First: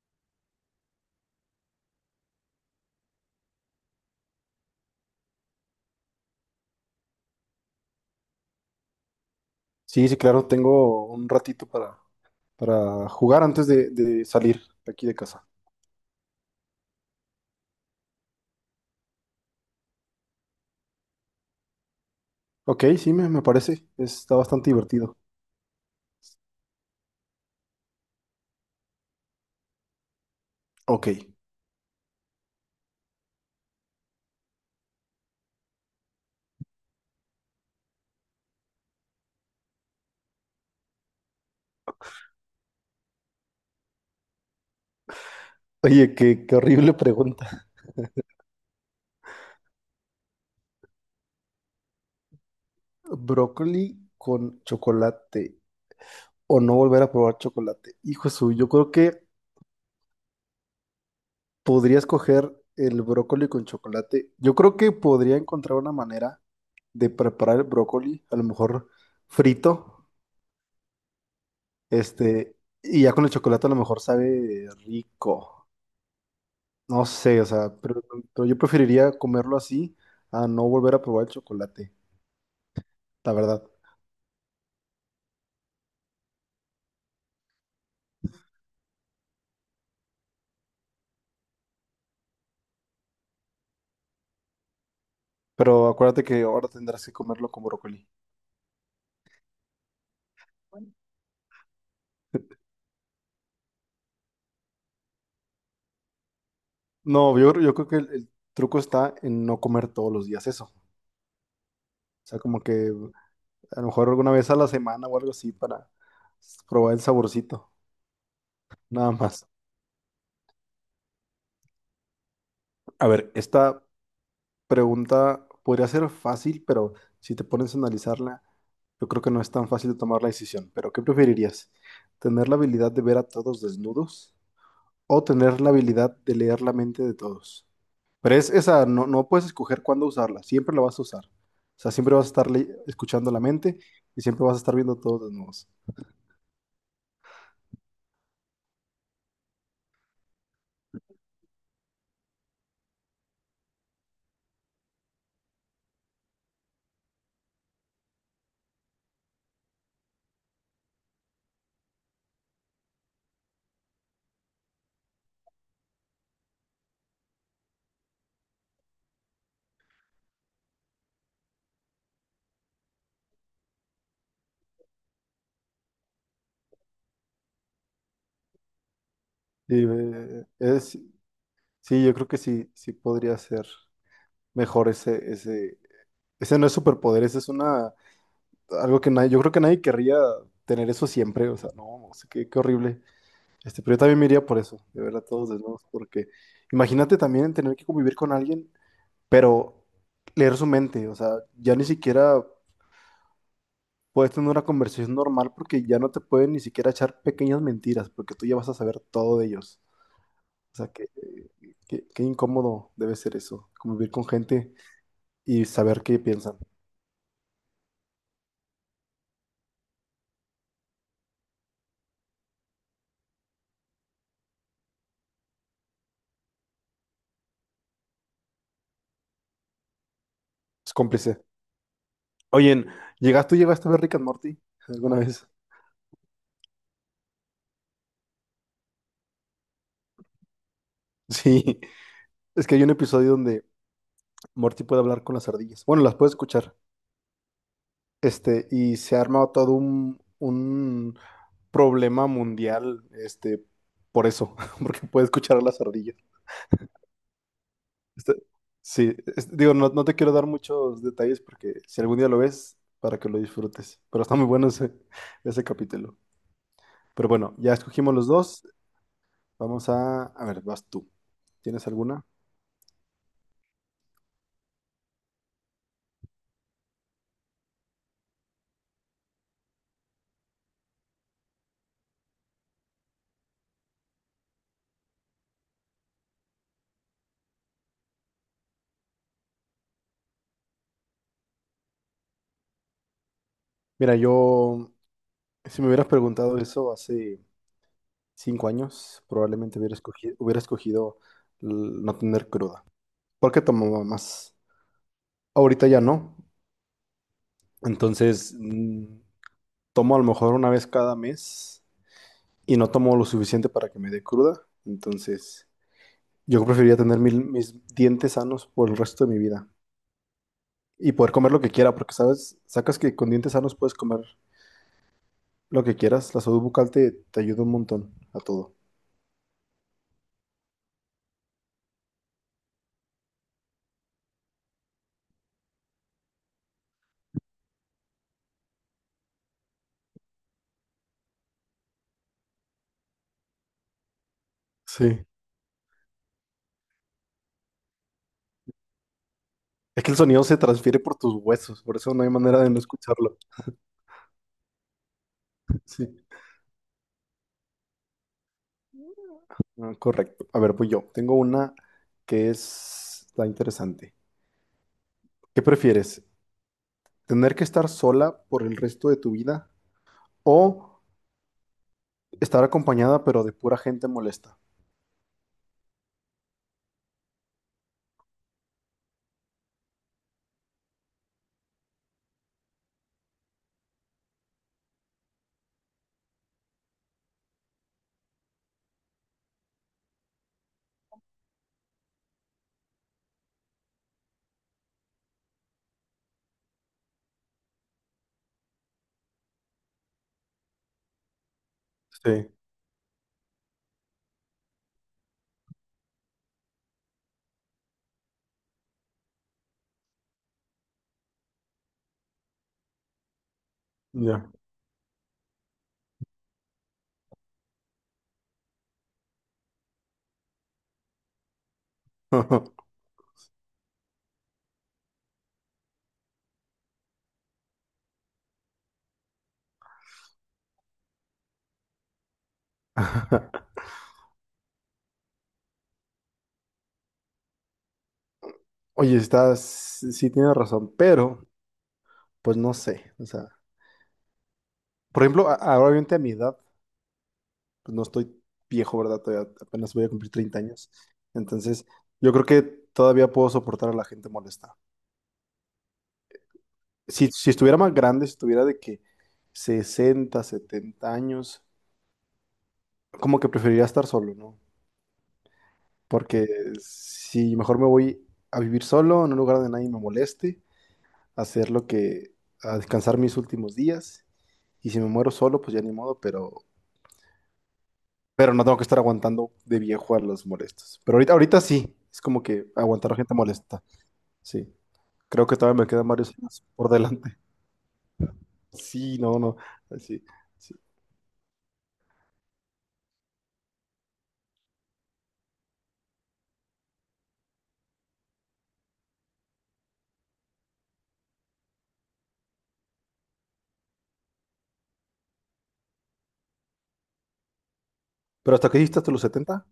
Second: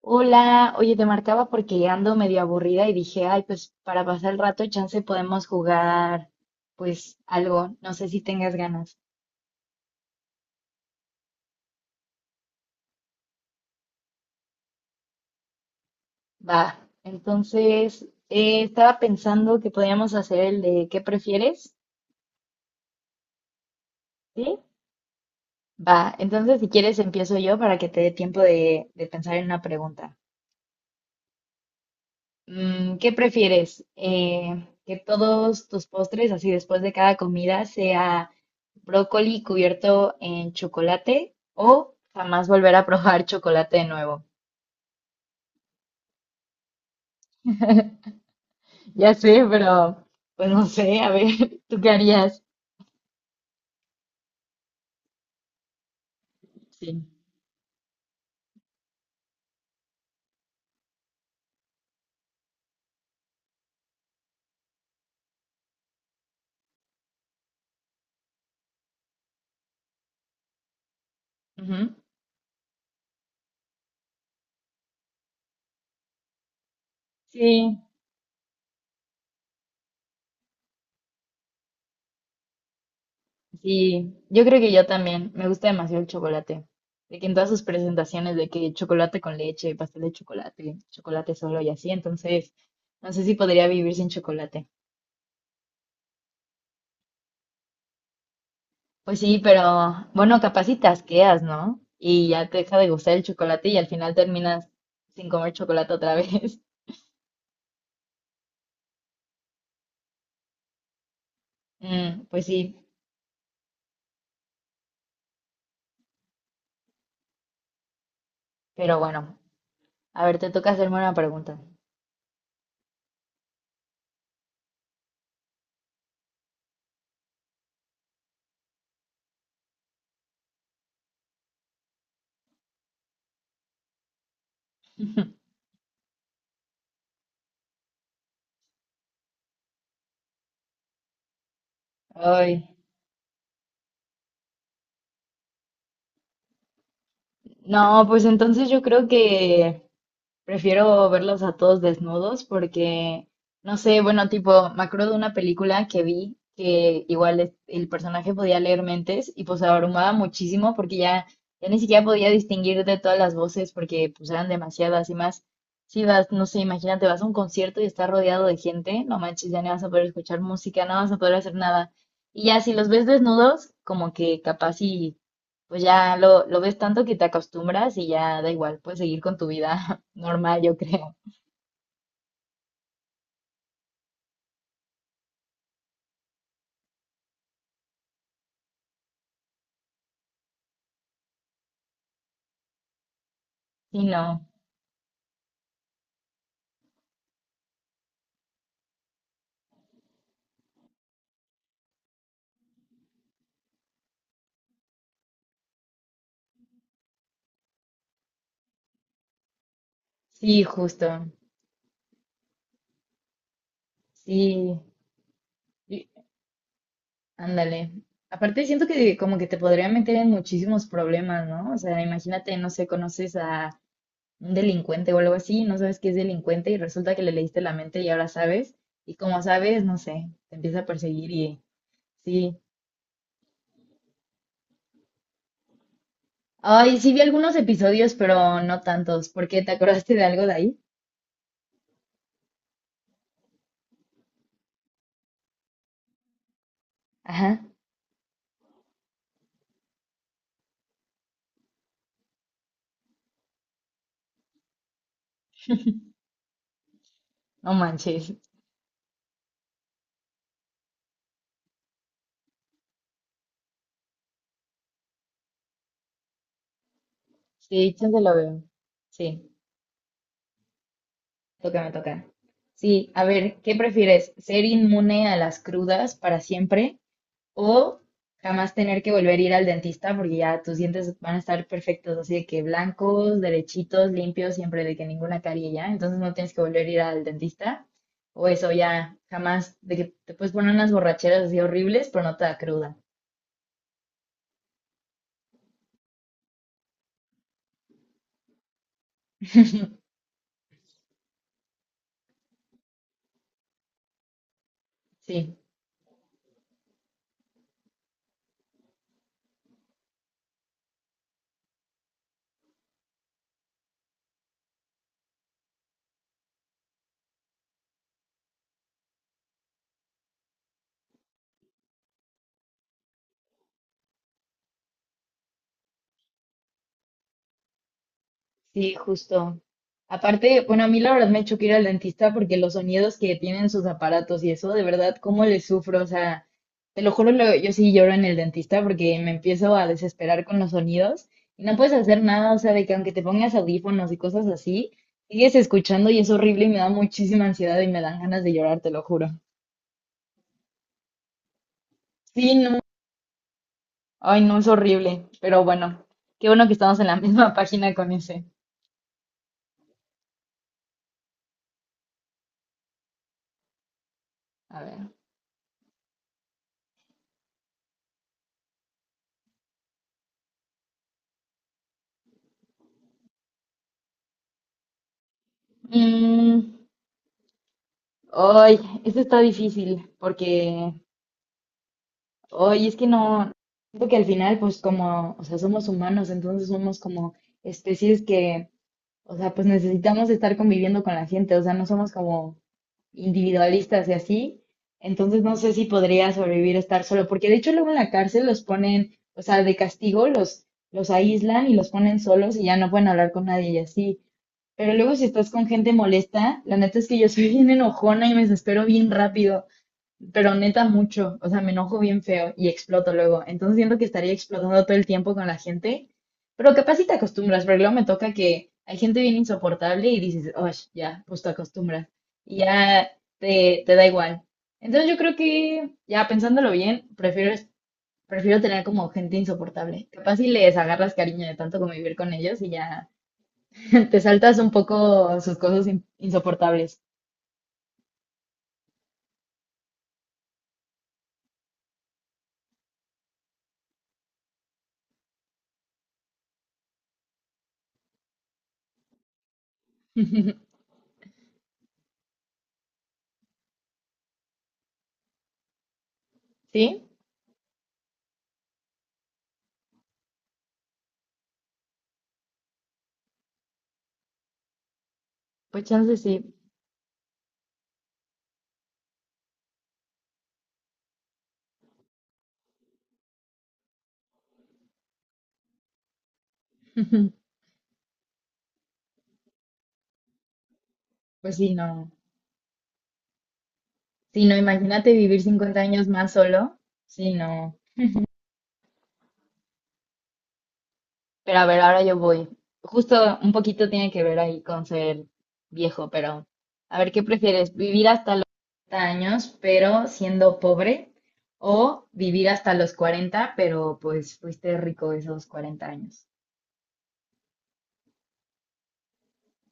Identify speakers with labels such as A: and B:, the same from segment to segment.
A: Hola, oye, te marcaba porque ando medio aburrida y dije, ay, pues para pasar el rato, chance podemos jugar, pues algo, no sé si tengas ganas.
B: Sí, sí, claro, tengo un ratito para jugar antes de salir de aquí de casa.
A: Va, entonces estaba pensando que podíamos hacer el de ¿qué prefieres?
B: Ok, sí, me parece. Está
A: ¿Sí?
B: bastante divertido.
A: Va, entonces si quieres empiezo yo para que te dé tiempo de pensar en una pregunta.
B: Ok.
A: ¿Qué prefieres? ¿Que todos tus postres, así después de cada comida, sea brócoli cubierto en chocolate o jamás volver a probar chocolate de nuevo?
B: Oye, qué horrible pregunta.
A: Ya sé, pero pues no sé, a ver, ¿tú qué harías?
B: Brócoli con chocolate o no
A: Sí.
B: volver a probar chocolate. Hijo suyo, yo creo que podría escoger el brócoli con chocolate. Yo creo que podría encontrar una manera de preparar el brócoli, a lo mejor frito,
A: Ujú.
B: este, y ya con el chocolate a lo mejor sabe rico. No sé, o sea,
A: Sí,
B: pero yo preferiría comerlo así a no volver a probar el chocolate, la verdad.
A: sí, yo creo que yo también. Me gusta demasiado el chocolate. De que en todas sus presentaciones, de que chocolate con leche, pastel de chocolate, chocolate solo y así, entonces no sé si podría vivir sin chocolate.
B: Pero acuérdate que ahora tendrás que comerlo con brócoli.
A: Pues sí, pero bueno, capaz si te, ¿no? Y ya te deja de gustar el chocolate y al final terminas sin comer chocolate otra vez.
B: No, yo creo que el truco está en no comer todos los días eso. O
A: Mm,
B: sea,
A: pues
B: como
A: sí,
B: que a lo mejor alguna vez a la semana o algo así para probar el saborcito,
A: pero
B: nada
A: bueno,
B: más.
A: a ver, te toca hacerme una pregunta.
B: A ver, esta pregunta podría ser fácil, pero si te pones a analizarla, yo creo que no es tan fácil de tomar la decisión. Pero, ¿qué preferirías? ¿Tener la habilidad de ver a todos desnudos o tener la habilidad de leer la mente de todos? Pero es esa, no puedes escoger cuándo usarla, siempre la vas a usar. O sea, siempre vas a estar
A: Ay,
B: escuchando la mente y siempre vas a estar viendo a todos desnudos.
A: no, pues entonces yo creo que prefiero verlos a todos desnudos porque, no sé, bueno, tipo, me acuerdo de una película que vi que igual el personaje podía leer mentes y pues abrumaba muchísimo porque ya, ya ni siquiera podía distinguir de todas las voces porque pues eran demasiadas y más. Si vas, no sé, imagínate, vas a un concierto y estás rodeado de gente, no manches, ya no vas a poder escuchar música, no vas a poder hacer nada. Y ya si los ves desnudos, como que capaz pues ya lo ves tanto que te acostumbras y ya da igual, puedes seguir con tu
B: Sí
A: vida normal, yo creo.
B: sí, yo creo que sí, sí podría ser mejor ese no es superpoder, ese es una algo que nadie, yo creo que nadie querría tener eso siempre, o sea, no sé qué horrible. Pero yo
A: Sí,
B: también me
A: no.
B: iría por eso, de ver a todos desnudos, porque imagínate también tener que convivir con alguien, pero leer su mente, o sea, ya ni siquiera puedes tener una conversación normal porque ya no te pueden ni siquiera echar pequeñas mentiras, porque tú ya vas a saber todo de ellos.
A: Sí,
B: O sea,
A: justo.
B: qué incómodo debe ser eso, convivir con gente
A: Sí.
B: y saber
A: Y
B: qué piensan.
A: ándale. Aparte siento que como que te podría meter en muchísimos problemas, ¿no? O sea, imagínate, no sé, conoces a un delincuente o algo así, no sabes que es delincuente y resulta que le leíste la mente y ahora sabes. Y como sabes, no sé, te empieza a
B: Es
A: perseguir
B: cómplice.
A: y sí.
B: Oye, tú llegaste a ver Rick and Morty alguna vez?
A: Ay, sí vi algunos episodios, pero no tantos, ¿por qué te acordaste de algo de ahí?
B: Sí. Es que hay un episodio donde Morty puede hablar con las ardillas. Bueno, las puede escuchar.
A: Ajá,
B: Y se ha armado todo un problema mundial, por eso, porque puede escuchar a las ardillas.
A: no manches.
B: Este, sí, digo, no te quiero dar muchos detalles porque si algún día lo ves, para que lo disfrutes. Pero está muy bueno ese capítulo. Pero bueno, ya
A: Sí,
B: escogimos
A: chance
B: los
A: lo veo.
B: dos.
A: Sí,
B: Vamos a ver, vas tú.
A: toca,
B: ¿Tienes
A: me
B: alguna?
A: toca. Sí, a ver, ¿qué prefieres? ¿Ser inmune a las crudas para siempre o jamás tener que volver a ir al dentista porque ya tus dientes van a estar perfectos, así de que blancos, derechitos, limpios, siempre de que ninguna carie ya, entonces no tienes que volver a ir al dentista? O eso ya, jamás, de que te puedes poner unas borracheras así horribles, pero no te da cruda.
B: Mira, yo, si me hubieras preguntado eso hace 5 años, probablemente hubiera escogido, hubiera escogido l- no tener cruda, porque tomaba más.
A: Sí.
B: Ahorita ya no, entonces tomo a lo mejor una vez cada mes y no tomo lo suficiente para que me dé cruda, entonces yo preferiría tener mis dientes sanos por el resto de mi vida y poder comer lo que quiera, porque sabes, sacas que con dientes sanos puedes comer lo que quieras, la salud bucal te ayuda un montón a todo.
A: Sí, justo. Aparte, bueno, a mí la verdad me choca ir al dentista porque los sonidos que tienen sus aparatos y eso, de verdad, cómo les sufro. O sea, te lo juro, yo sí lloro en el dentista porque me empiezo a desesperar con los sonidos y no puedes hacer nada. O sea, de que aunque te pongas audífonos y cosas así,
B: Sí.
A: sigues escuchando y es horrible y me da muchísima ansiedad y me dan ganas de llorar, te lo juro.
B: Es que el sonido se transfiere por tus huesos, por eso no hay
A: Sí,
B: manera de no
A: no.
B: escucharlo.
A: Ay, no, es horrible. Pero bueno,
B: Sí.
A: qué bueno que estamos en la misma página con ese.
B: Ah, correcto. A ver, pues yo. Tengo una que está interesante.
A: A ver.
B: ¿Qué prefieres? ¿Tener que estar sola por el resto de tu vida o estar acompañada pero de pura gente molesta?
A: Mm. Ay, esto está difícil porque, ay, es que no, siento que al final, pues como, o sea, somos humanos, entonces somos como especies que, o sea, pues necesitamos estar conviviendo con la gente, o sea, no somos como individualistas y así, entonces no sé si podría sobrevivir estar solo, porque de hecho luego en la cárcel los ponen, o sea, de castigo los aíslan y los ponen
B: Sí,
A: solos y ya no pueden hablar con nadie y así. Pero luego si estás con gente molesta, la neta es que yo soy bien enojona y me desespero bien rápido. Pero neta mucho, o sea, me enojo bien feo y exploto luego. Entonces siento que estaría
B: ya.
A: explotando todo el tiempo con la gente, pero capaz si te acostumbras, porque luego me toca que hay gente bien insoportable y dices, oh, ya, pues te acostumbras y ya te da igual. Entonces yo creo que, ya pensándolo bien, prefiero, prefiero tener como gente insoportable. Capaz si les agarras cariño de tanto convivir con ellos y ya te saltas un poco sus cosas insoportables.
B: Oye, sí tienes razón, pero pues no sé. O sea, por ejemplo, ahora obviamente a mi edad, pues no estoy viejo, ¿verdad? Todavía apenas voy a cumplir 30 años. Entonces, yo creo que todavía puedo soportar a la gente molesta.
A: ¿Sí?
B: Si estuviera más grande, si estuviera de que 60 70 años, como que preferiría estar solo, ¿no?
A: Pues chance sí.
B: Porque si mejor me voy a vivir solo, en un lugar donde nadie me moleste, a hacer lo que, a descansar mis últimos días, y si me muero solo, pues ya ni modo, pero, pero no tengo que estar aguantando de viejo a los molestos. Pero ahorita,
A: Pues
B: ahorita
A: sí,
B: sí,
A: no.
B: es como que aguantar a gente molesta,
A: Sí, no,
B: sí.
A: imagínate vivir
B: Creo que
A: 50
B: todavía me
A: años
B: quedan varios
A: más
B: años
A: solo.
B: por
A: Sí,
B: delante.
A: no.
B: Sí, no, no, sí, sí.
A: Pero a ver, ahora yo voy. Justo un poquito tiene que ver ahí con ser viejo, pero a ver, ¿qué prefieres? ¿Vivir hasta los 40 años, pero siendo pobre? ¿O vivir hasta los 40 pero pues fuiste rico esos 40 años?
B: ¿Pero hasta qué hiciste hasta los 70?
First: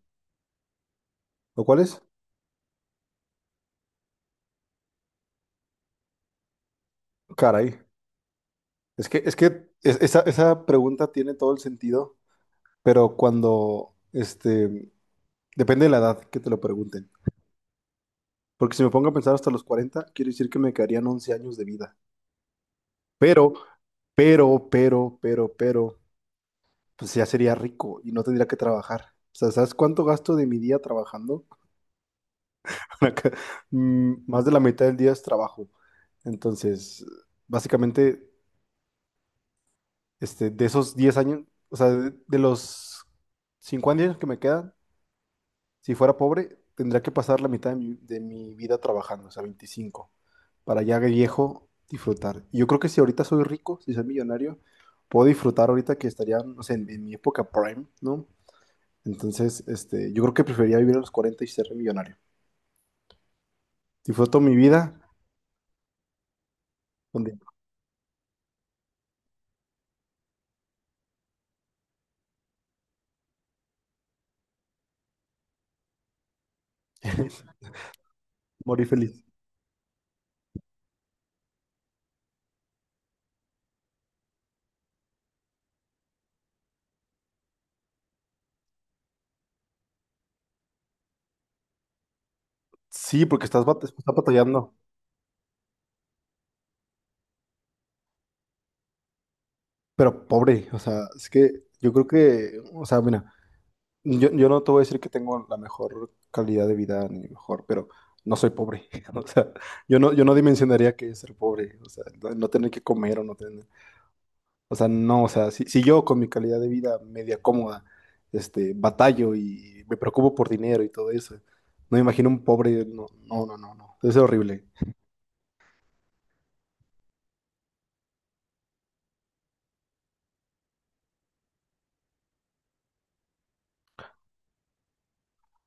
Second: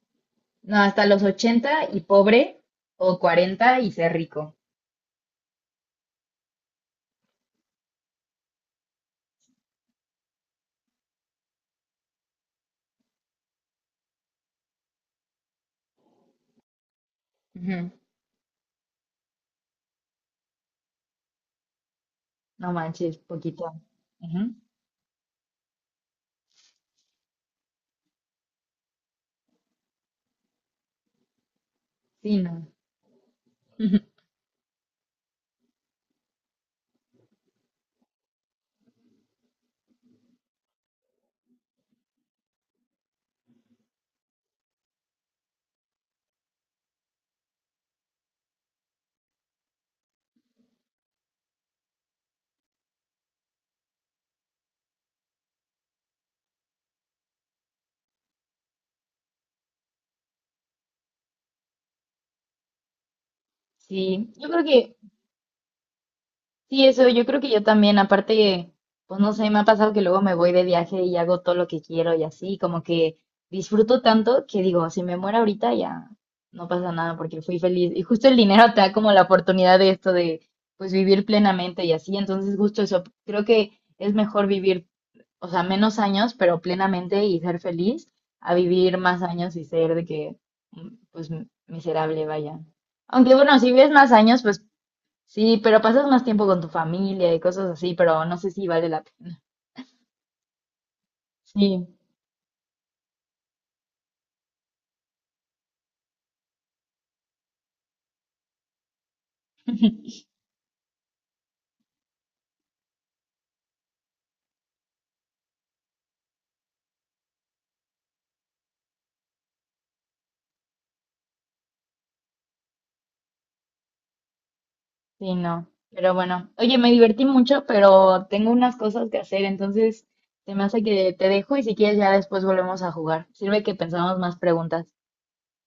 A: No, hasta los
B: ¿O cuál
A: 80 y
B: es?
A: pobre, o 40 y ser rico.
B: Caray, es que esa pregunta tiene todo el sentido, pero cuando, depende de la edad que te lo pregunten.
A: Ujú.
B: Porque si me pongo a pensar hasta los 40 quiere decir que me quedarían 11 años de vida.
A: No manches,
B: Pero,
A: poquito. Ujú.
B: pero, pues ya sería rico y no tendría que trabajar. O sea, ¿sabes cuánto gasto de mi día trabajando?
A: Sí, no.
B: Para que- Más de la mitad del día es trabajo. Entonces, básicamente de esos 10 años, o sea, de los 50 años que me quedan, si fuera pobre, tendría que pasar la mitad de mi, vida trabajando, o sea, 25 para ya de viejo disfrutar. Y yo creo que si ahorita soy rico, si soy millonario, puedo disfrutar ahorita que estaría, no sé, en mi época prime, ¿no? Entonces, yo creo que preferiría vivir a los 40 y ser millonario.
A: Sí,
B: Disfruto
A: yo
B: mi
A: creo
B: vida
A: que. Sí, eso yo
B: donde
A: creo que yo también, aparte, pues no sé, me ha pasado que luego me voy de viaje y hago todo lo que quiero y así, como que disfruto tanto que digo, si me muero ahorita ya no pasa nada porque fui feliz. Y justo el dinero te
B: morir
A: da como la
B: feliz.
A: oportunidad de esto de, pues vivir plenamente y así, entonces justo eso, creo que es mejor vivir, o sea, menos años, pero plenamente y ser feliz, a vivir más años y ser de que, pues, miserable, vaya.
B: Sí,
A: Aunque
B: porque
A: bueno,
B: estás,
A: si vives más
B: estás
A: años, pues
B: batallando,
A: sí, pero pasas más tiempo con tu familia y cosas así, pero no sé si vale la pena.
B: pero pobre, o sea, es que
A: Sí,
B: yo creo que, o sea, mira, Yo no te voy a decir que tengo la mejor calidad de vida ni mejor, pero no soy pobre. O sea, yo no dimensionaría que es ser pobre. O sea, no tener que comer o no tener. O sea, no, o sea, si yo con mi calidad de vida media cómoda, batallo y me preocupo por dinero y todo eso, no me imagino un pobre. No, no, no, no, no. Debe ser horrible.
A: sí, no. Pero bueno, oye, me divertí mucho, pero tengo unas cosas que hacer, entonces se me hace que te dejo y si quieres ya después volvemos a jugar. Sirve que pensamos más preguntas.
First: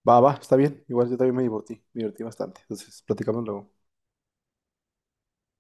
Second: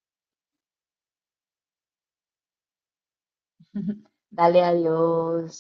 B: Va, va, está bien. Igual yo también me divertí bastante. Entonces, platicamos luego.
A: Dale, adiós.